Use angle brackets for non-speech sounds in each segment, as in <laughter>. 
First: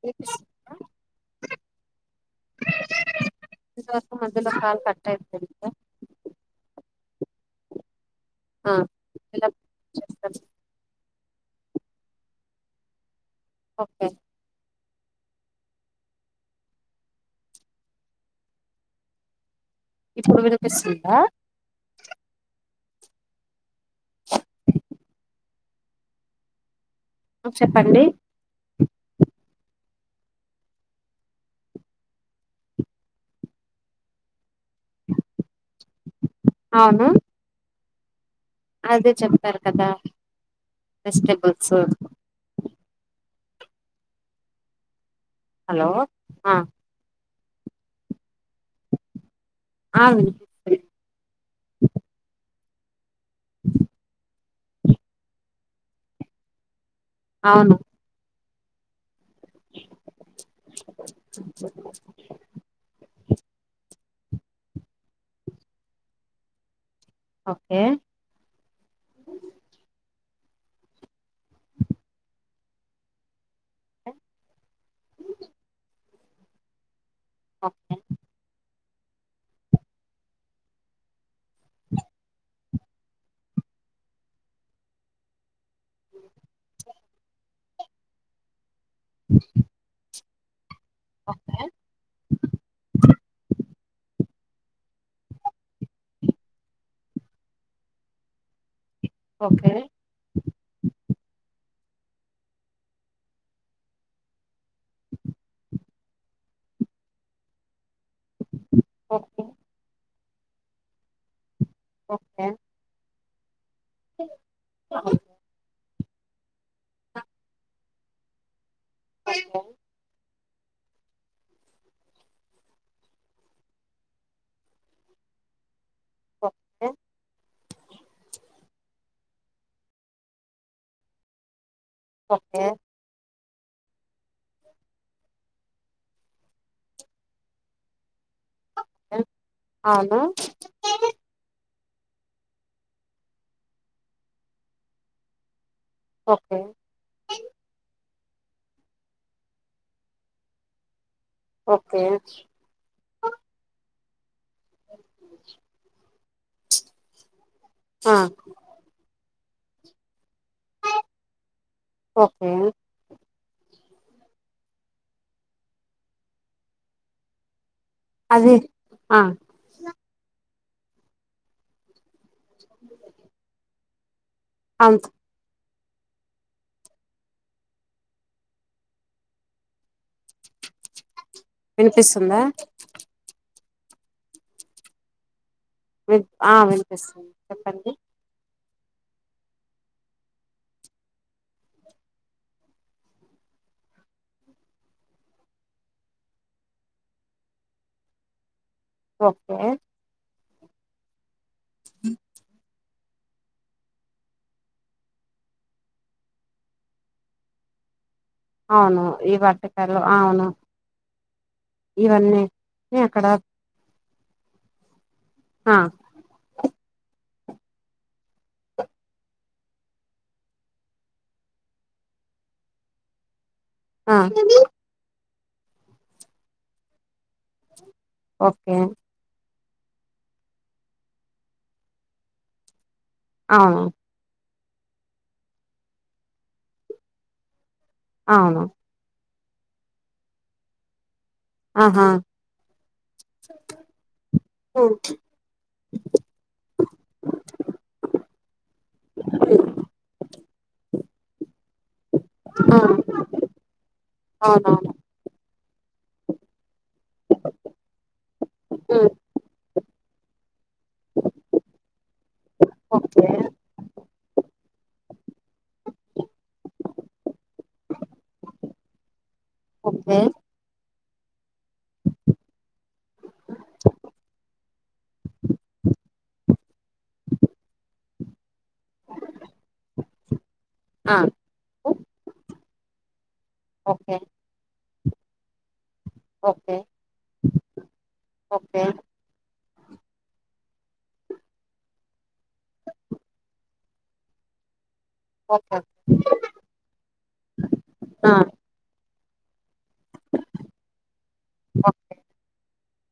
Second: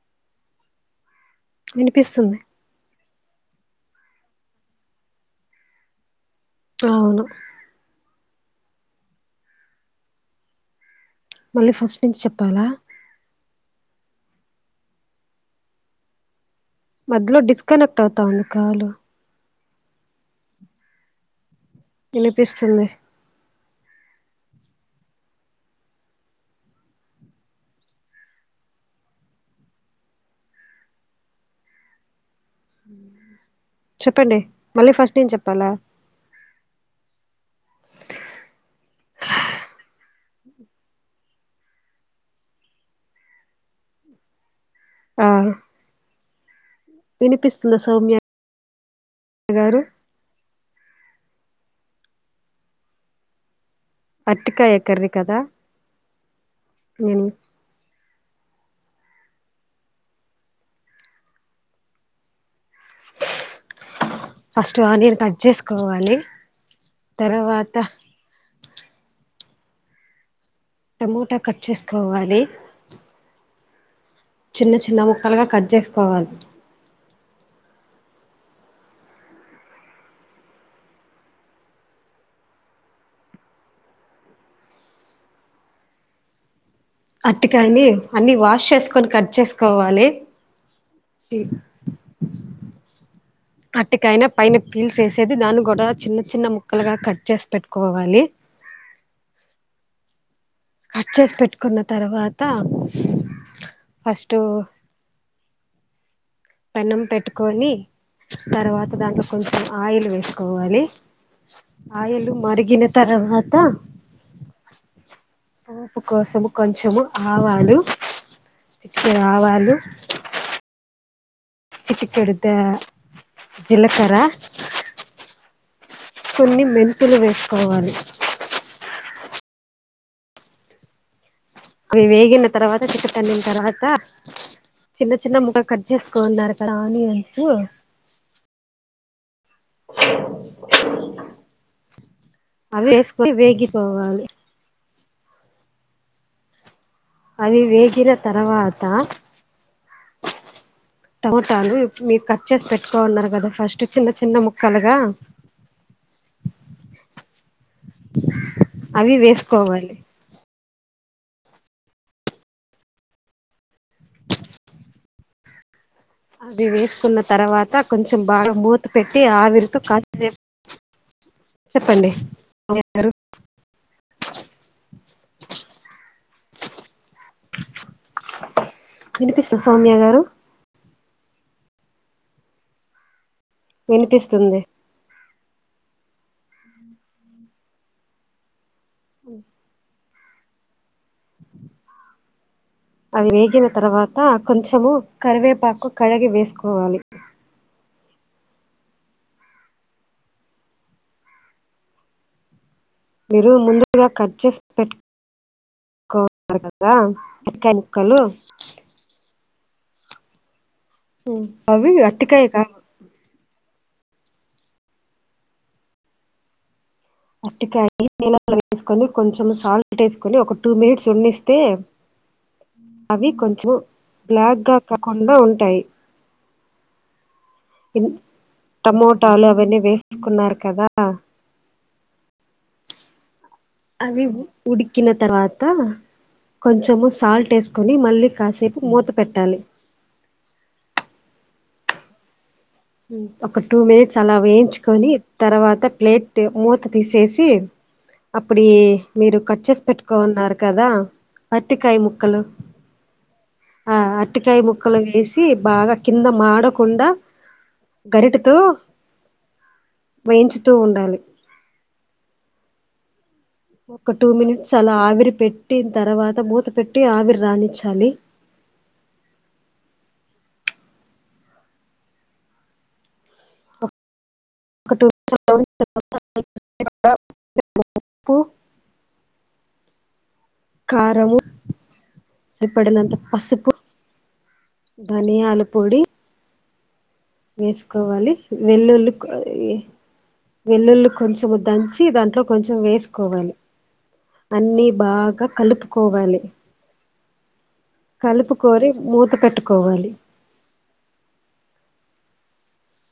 ఇనిపిస్తుందా వినిపిస్తుంది ఇంతవరకు మధ్యలో కాల్ కట్టయిపోయిందా అవును ఆ <unintelligible> చెప్పండి మళ్ళీ ఫస్ట్ నుంచి చెప్పాలా ఒక్కే మధ్యలో డిస్కనెక్ట్ అవుతాంది కాలు ఇప్పుడు వినిపిస్తుందా వినిపిస్తుంది చెప్పండి చెప్పండి మళ్ళీ ఫస్ట్ నుంచి చెప్పాలా అవును అదే చెప్తారు కదా వెజిటేబుల్సు ఆ హలో హా వినిపిస్తుందా సౌమ్య గారు ఆ విని పిస్తుంది పటికా ఎక్కరీ కదా నేను అవును ఫస్ట్ ఆనియన్ కట్ చేసుకోవాలి తర్వాత ఓకే టమోటా కట్ చేసుకోవాలి చిన్న చిన్న ముక్కలుగా కట్ చేసుకోవాలి అటు కాని అన్ని వాష్ చేసుకొని కట్ చేసుకోవాలి ఓకే అటికాైనా పైన పీల్ చేేసేది దాన్ని కూడా చిన్న చిన్న ముక్కలుగా కట్ చేసి పెట్టుకోవాలి ఓకే కట్ చేసి పెట్టుకున్న తర్వాత ఫస్ట్ పెన్నం పెట్టుకొని తర్వాత దాంట్లో ఓకే కొంచెం ఆయిల్ వేసు కోవాలి ఆయలు మరిగిన తర్వాత ఓకే ఆపు కోసము కొంచెము ఆవాలు చిక్కె ఆవాలు చ చిక్క కడ ద జలకర కొన్ని ఓకే మెంతులు వేసుకోవాలి అవి వేగిన ఓకే తర్వాత చిక్కతన్నిన తర్వాత చిన్న చిన్న ముఖ కట్ చేసుకోవాలన్నారు కక్కడ ఆనియన్స్ అవును అ వేసుక వేగిపోవాలి ఓకే అది వేగిర తర్వాత టమోటాలు ఓకే మీరు కట్ చేసి పెట్టుకో ఉన్నారు కదా ఫస్ట్ చిన్న చిన్న ముక్క కలగా ఆ కోవాలి ఓకే అది వేసుకున్న తర్వాత కొంచెం బాగా అది మూత ఆ పెట్టి ఆవిరితూ కపు చెప్పండిారు అంత వినిపిస్తుంది సౌమ్య గారు వినిపిస్తుందా వినిపిస్తుంది వి వినిపిస్తుంది చెప్పండి ఓ అది వేగిన తర్వాత కొంచెము కరివేపాకు కడిగి వేసుకోవాలి ఓకే అ మీరు ముందుగా కట్ చేసి పెట్టు కదా మెకానిక్కలు అవును ఈ వట్టకాయలు అవును అవి ఇవన్నీ అరటికాయ కాదు న అక్కడ ఆ అటికాయ నీలా వేసుకొని కొంచెం సాల్ట్ వేసుకొని ఒక టూ మినిట్స్ వండిస్తే అవి కొంచెం ఆ బ్లాక్ గా కాకుండా ఉంటాయి ఇన్ ఓకే టమోటాలు అవన్నీ వేసుకున్నారు కదా అవును అవి ఉ ఉడికిన తర్వాత కొంచము సాల్ట్ వేస్ కొన్ని మళ్ళీ అవును కాసేపు మూత పెట్టాలి ఆహా ఒక టూ మినిట్స్ అలా ఉమ్, వేయించుకొని తర్వాత ప్లేట్ మూత తీసేసి <unintelligible> ఇప్పుడు ఏ మీరు కట్ చేేసి పెట్టుకోన్నారు కదా అ అట్టికాయ ముక్కలు ఆ ఆ అట్టికాయ అవునవును ముక్కలు వేసి బాగా కింద మాడ కుండ గరిటతో ఉమ్, వేయించుతూ ఉండాలి ఓకే ఒక టూ మినిట్స్ అలా ఆవిరి పెట్టిన తర్వాత మూత పెట్టి ఆవిరి రాణించాలి ఓకే <inaudible> పు ఆ కారము ఉ- సరిపడినంత ఓకే ధనియాలు పొడి ఓకే వేసుకోవాలి ఓకే వెల్లుల్లి <unintelligible> వెల్లుల్లి కొంచెం దంచి దాంట్లో కొంచెం వేసుకోవాలి అన్ని బాగా ఓకే కలుపుకోవాలి ఆ కలుపుకొని మూత పెట్టుకోవాలి ఓ-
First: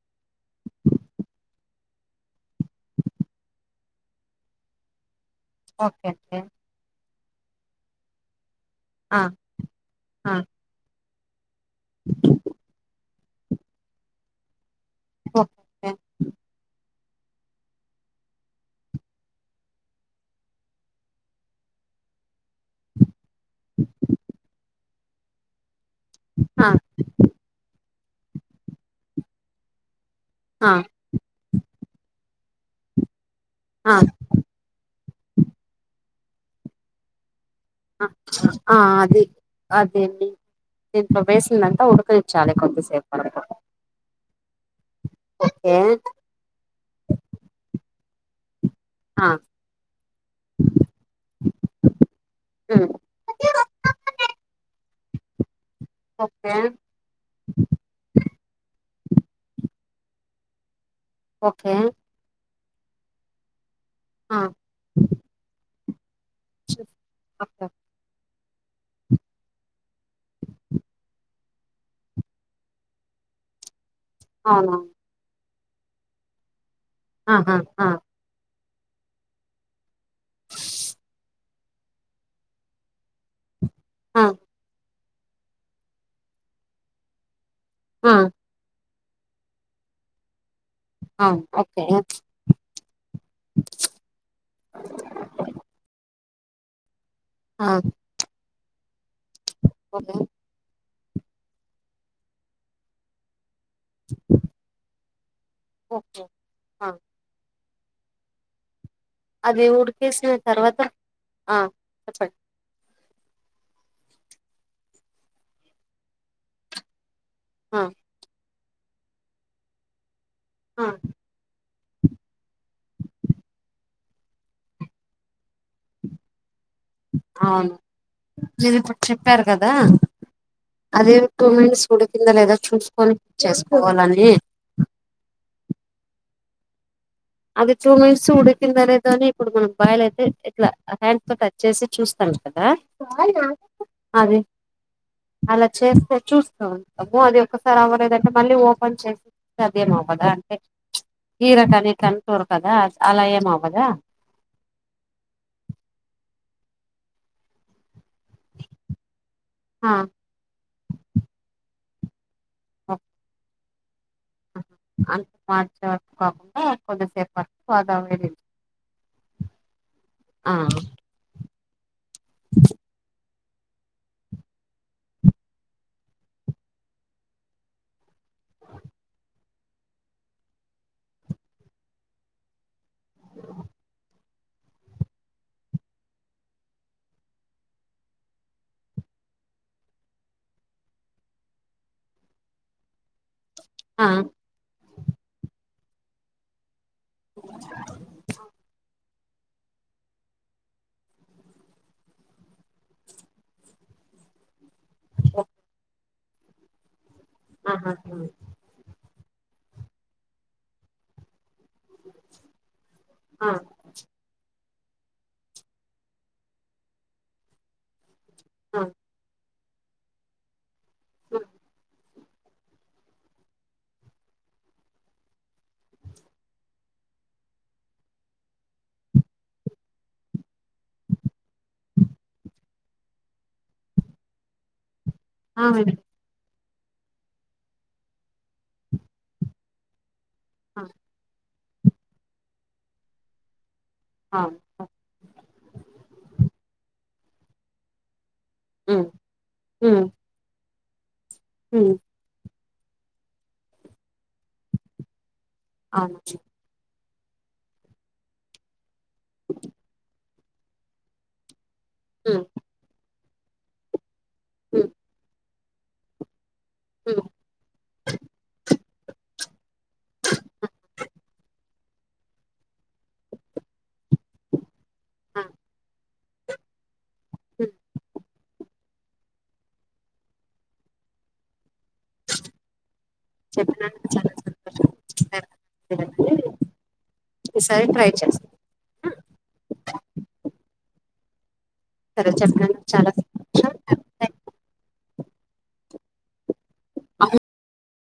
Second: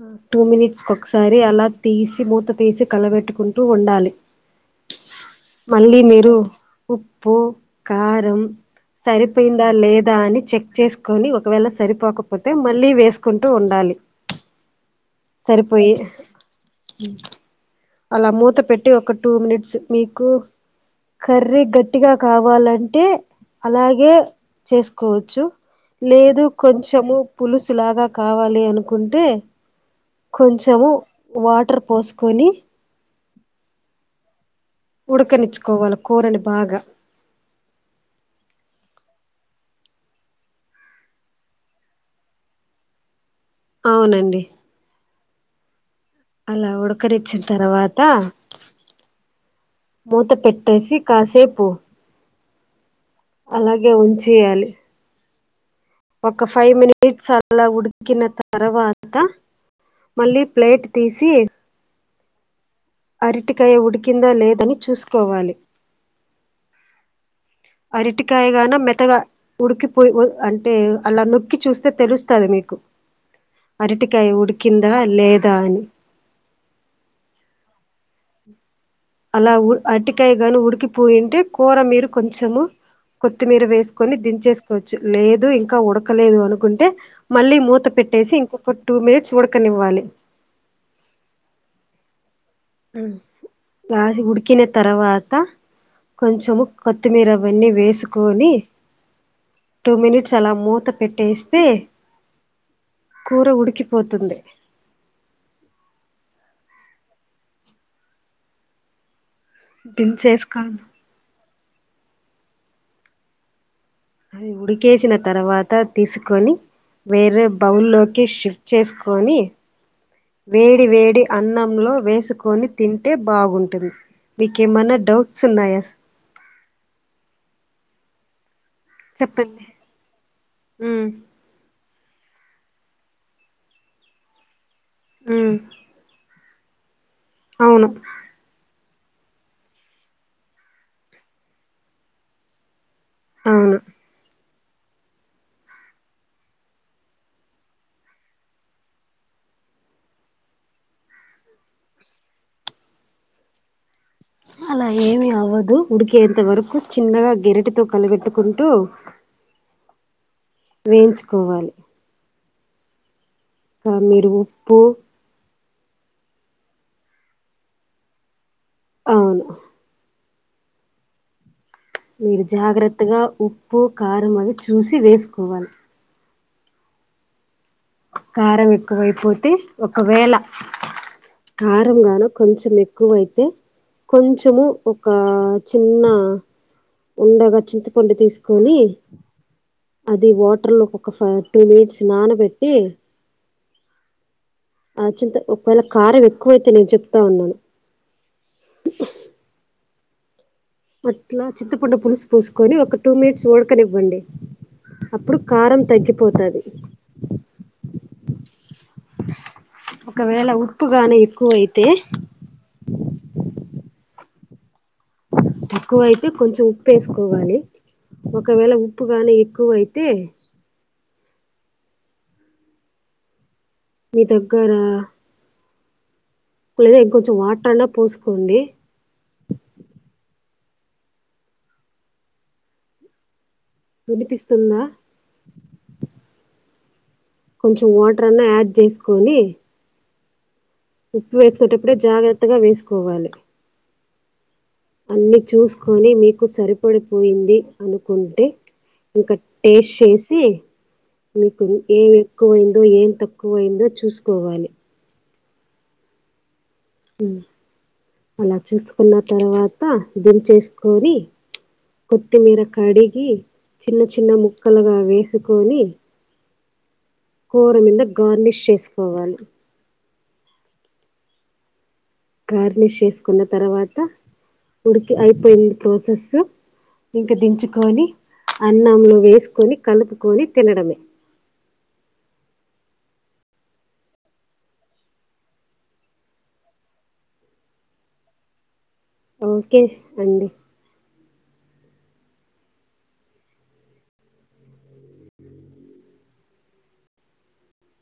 మ్మ్ టూ మినిట్స్ కి ఒకసారి అలా తీసి మూత తీసి కలపెట్టుకుంటూ ఉండాలి మళ్ళీ ఓకే మీరు ఓకే ఉప్పు కారం ఆ సరిపోయిందా లేదా ఆ అని చెక్ చేసుకొని ఒకవేళ సరిపోకపోతే మళ్ళీ వేసు కుంటూ ఉండాలి ఓకే సరిపోయి అలా మూత పెట్టి ఒక టూ మినిట్స్ మీకు కర్రీ గట్టిగా కావాలంటే అలాగే చేసుకోవచ్చు లేదు ఆ కొంచెము పులుసులాగా కావాలి అనుకుంటే ఆ కొంచెము వాటర్ పోసుకొని ఆ ఉడకనిచ్చుకోవాలి కూరని బాగా ఆ ఆ ఆ అదే అదేండి దీంట్లో వేసినదంత ఉడకనించాలి కొద్ది సేపు వరకు అవునండి ఓకే అలా ఉడకనిచ్చిన తర్వాత ఆ మూత పెట్టేసి కాసేపు ఉమ్. అలాగే వంచేయాలి ఒక ఓకే ఫైవ్ మినిట్స్ అలా ఉడికిన తర్వాత మళ్ళీ ప్లేట్ ఓకే అరిటికాయ ఉడికిందా ఆ లేదని చూసుకోవాలి అ అరటి కాయగాన మెత్తగా ఉడికిపోయి ఉడి అంటే అలా నొక్కి చూస్తే తెలుస్తాది మీకు టీక్. అరటికాయి ఉడికిందా లేదా అని ఆహా హా అలాఅరటికాయ గాని ఉడికిపోయింటే కూర మీరు కొంచము కొత్తిమీర వేస్ వేసుకొని ఆ దించేసుకోవచ్చు లేదు ఇంకా ఉడకలేదు అనుకుంటే. మళ్ళీ మూత ఆ పెట్టేసి ఇంకొక టూ మినిట్స్ ఉడకనివ్వాలి ఆ ఓకె హ్మ్ ఉడికిన తర్వాత కొంచము కొత్తిమీర అవన్నీ ఆ వేసుకొని టూ ఓకే మినిట్స్ అల మూత. పెట్టేస్తే కూర ఉడికిపోతుంది. ఓకే ఆ. అది ఉడికేసిన తర్వాత దించేసుకోను ఆ చెప్ అది ఉడికేసిన తర్వాత తీసుకొని వేరే ఆ బౌల్లోకి షిఫ్ చేసుకొని ఆ వేడి వేడి అన్నం. లో వేసుకొని తింటే బాగుంటుంది మీకేమన్నా డౌట్స్ ఉన్నాయ అవును. మీది ఇప్పుడు చెప్పారు చెప్పండి కదా ఉమ్ అది టూ <unintelligible> ఉడికిందా లేదా చూసుకొని చేసుకోవాలని. హు అది టూ మినిట్స్ ఉడికిందనే దాని ఇప్పుడు మనం బాయల్ అయితే ఇట్లా హ్యాండ్స్ తో టచ్ చేసి చూస్తాను కదా. అవును అది అలా చేస్తే చూస్తూ ఉంటాము అది ఒకసారి అవ్వ లేదు అంటే మళ్ళీ ఓపెన్ చేసి <unintelligible> అంటే <unintelligible> ఉడకదా కదా అలా ఏం‌ అవ్వదా. అలా ఏమి అవ్వదు ఉడుకెంత వరకు చిన్నగా గెరిటతో కలబెట్టుకుంటూ ఆ వేయించుకోవాలి. ఆ <unintelligible> మీరు. ఉప్పు <unintelligible> అవును. ఆ. మీరు జాగ్రత్తగ ఉప్పు కారం అవి చూసి వేసుకోవాలి. కారం ఎక్కువైపోతే ఒకవేళ కారం గాన కొంచం ఎ ఎక్కువైతే కొంచము ఒక చిన్న. ఉండగ చింతపండు తీసుకొని. అది వాటర్ లో ఒక టూ మినిట్స్ నానబెట్టి. ఆ ఆ చింత ఒకవేళ కారం ఎక్కువైతే నేను చె ఆ. అట్లా చింతపండు పులుసు పోసుకొని ఒక టూ మినిట్స్ ఉడక నివ్వండి అప్పుడు కారం తగ్గిపోతాది. ఆహా. ఒకవేళ ఉప్పుగానే ఎక్కువ అయితే. చు. తక్కువ అయితే కొంచం ఉప్పు వేసుకోవాలి ఒకవేళ ఆ ఉప్పు గాని ఎక్కువయితే అ మీ దగ్గరా లేదా ఇం కొంచెం వాటరైనా పోసుకోండి వినిపిస్తుందా ఆ విని కొంచెం వాటర్ అన్నా యాడ్ చేసుకొని ఆ ఉప్పు వేసుకుటప్పుడే జాగ్రత్తగా వేసుకోవాలి ఆ అన్ని చూసుకొని మీకు సరిపడిపోయింది అనుకుం టె ఉమ్ ఇంకా టేస్ట్ ఉమ్ చేసి మీకు ఉమ్ ఏం ఎక్కువైందో ఏం తక్కువైందో చూసుకోవాలి అ <inaudible> హ్మ్ అలా చూసుకున్న తర్వాత దిన్చేేసుకొని ఉమ్ కొత్తిమీర కడిగి చిన్న చిన్న ఉమ్ ముక్కలుగా వేసుకొని ఉమ్ కూర మింద గార్నిష్ చేసుకోవాలి కార్నిష్ చేసుకున్న తర్వాత ఉడికి ఆ అయిపోయింది ప్రాసెస్సు ఇంక ఉమ్ దించుకొని అన్నంలో వేసుకొని కలుపుకొని తినడమే చెప్పిన <unintelligible> చాలా సంతోషం <inaudible> ఈ సారి ట్రై చేస్తా <inaudible> ఓకే అండి సరే చెప్పడానికి చాలా సంతోషం <inaudible>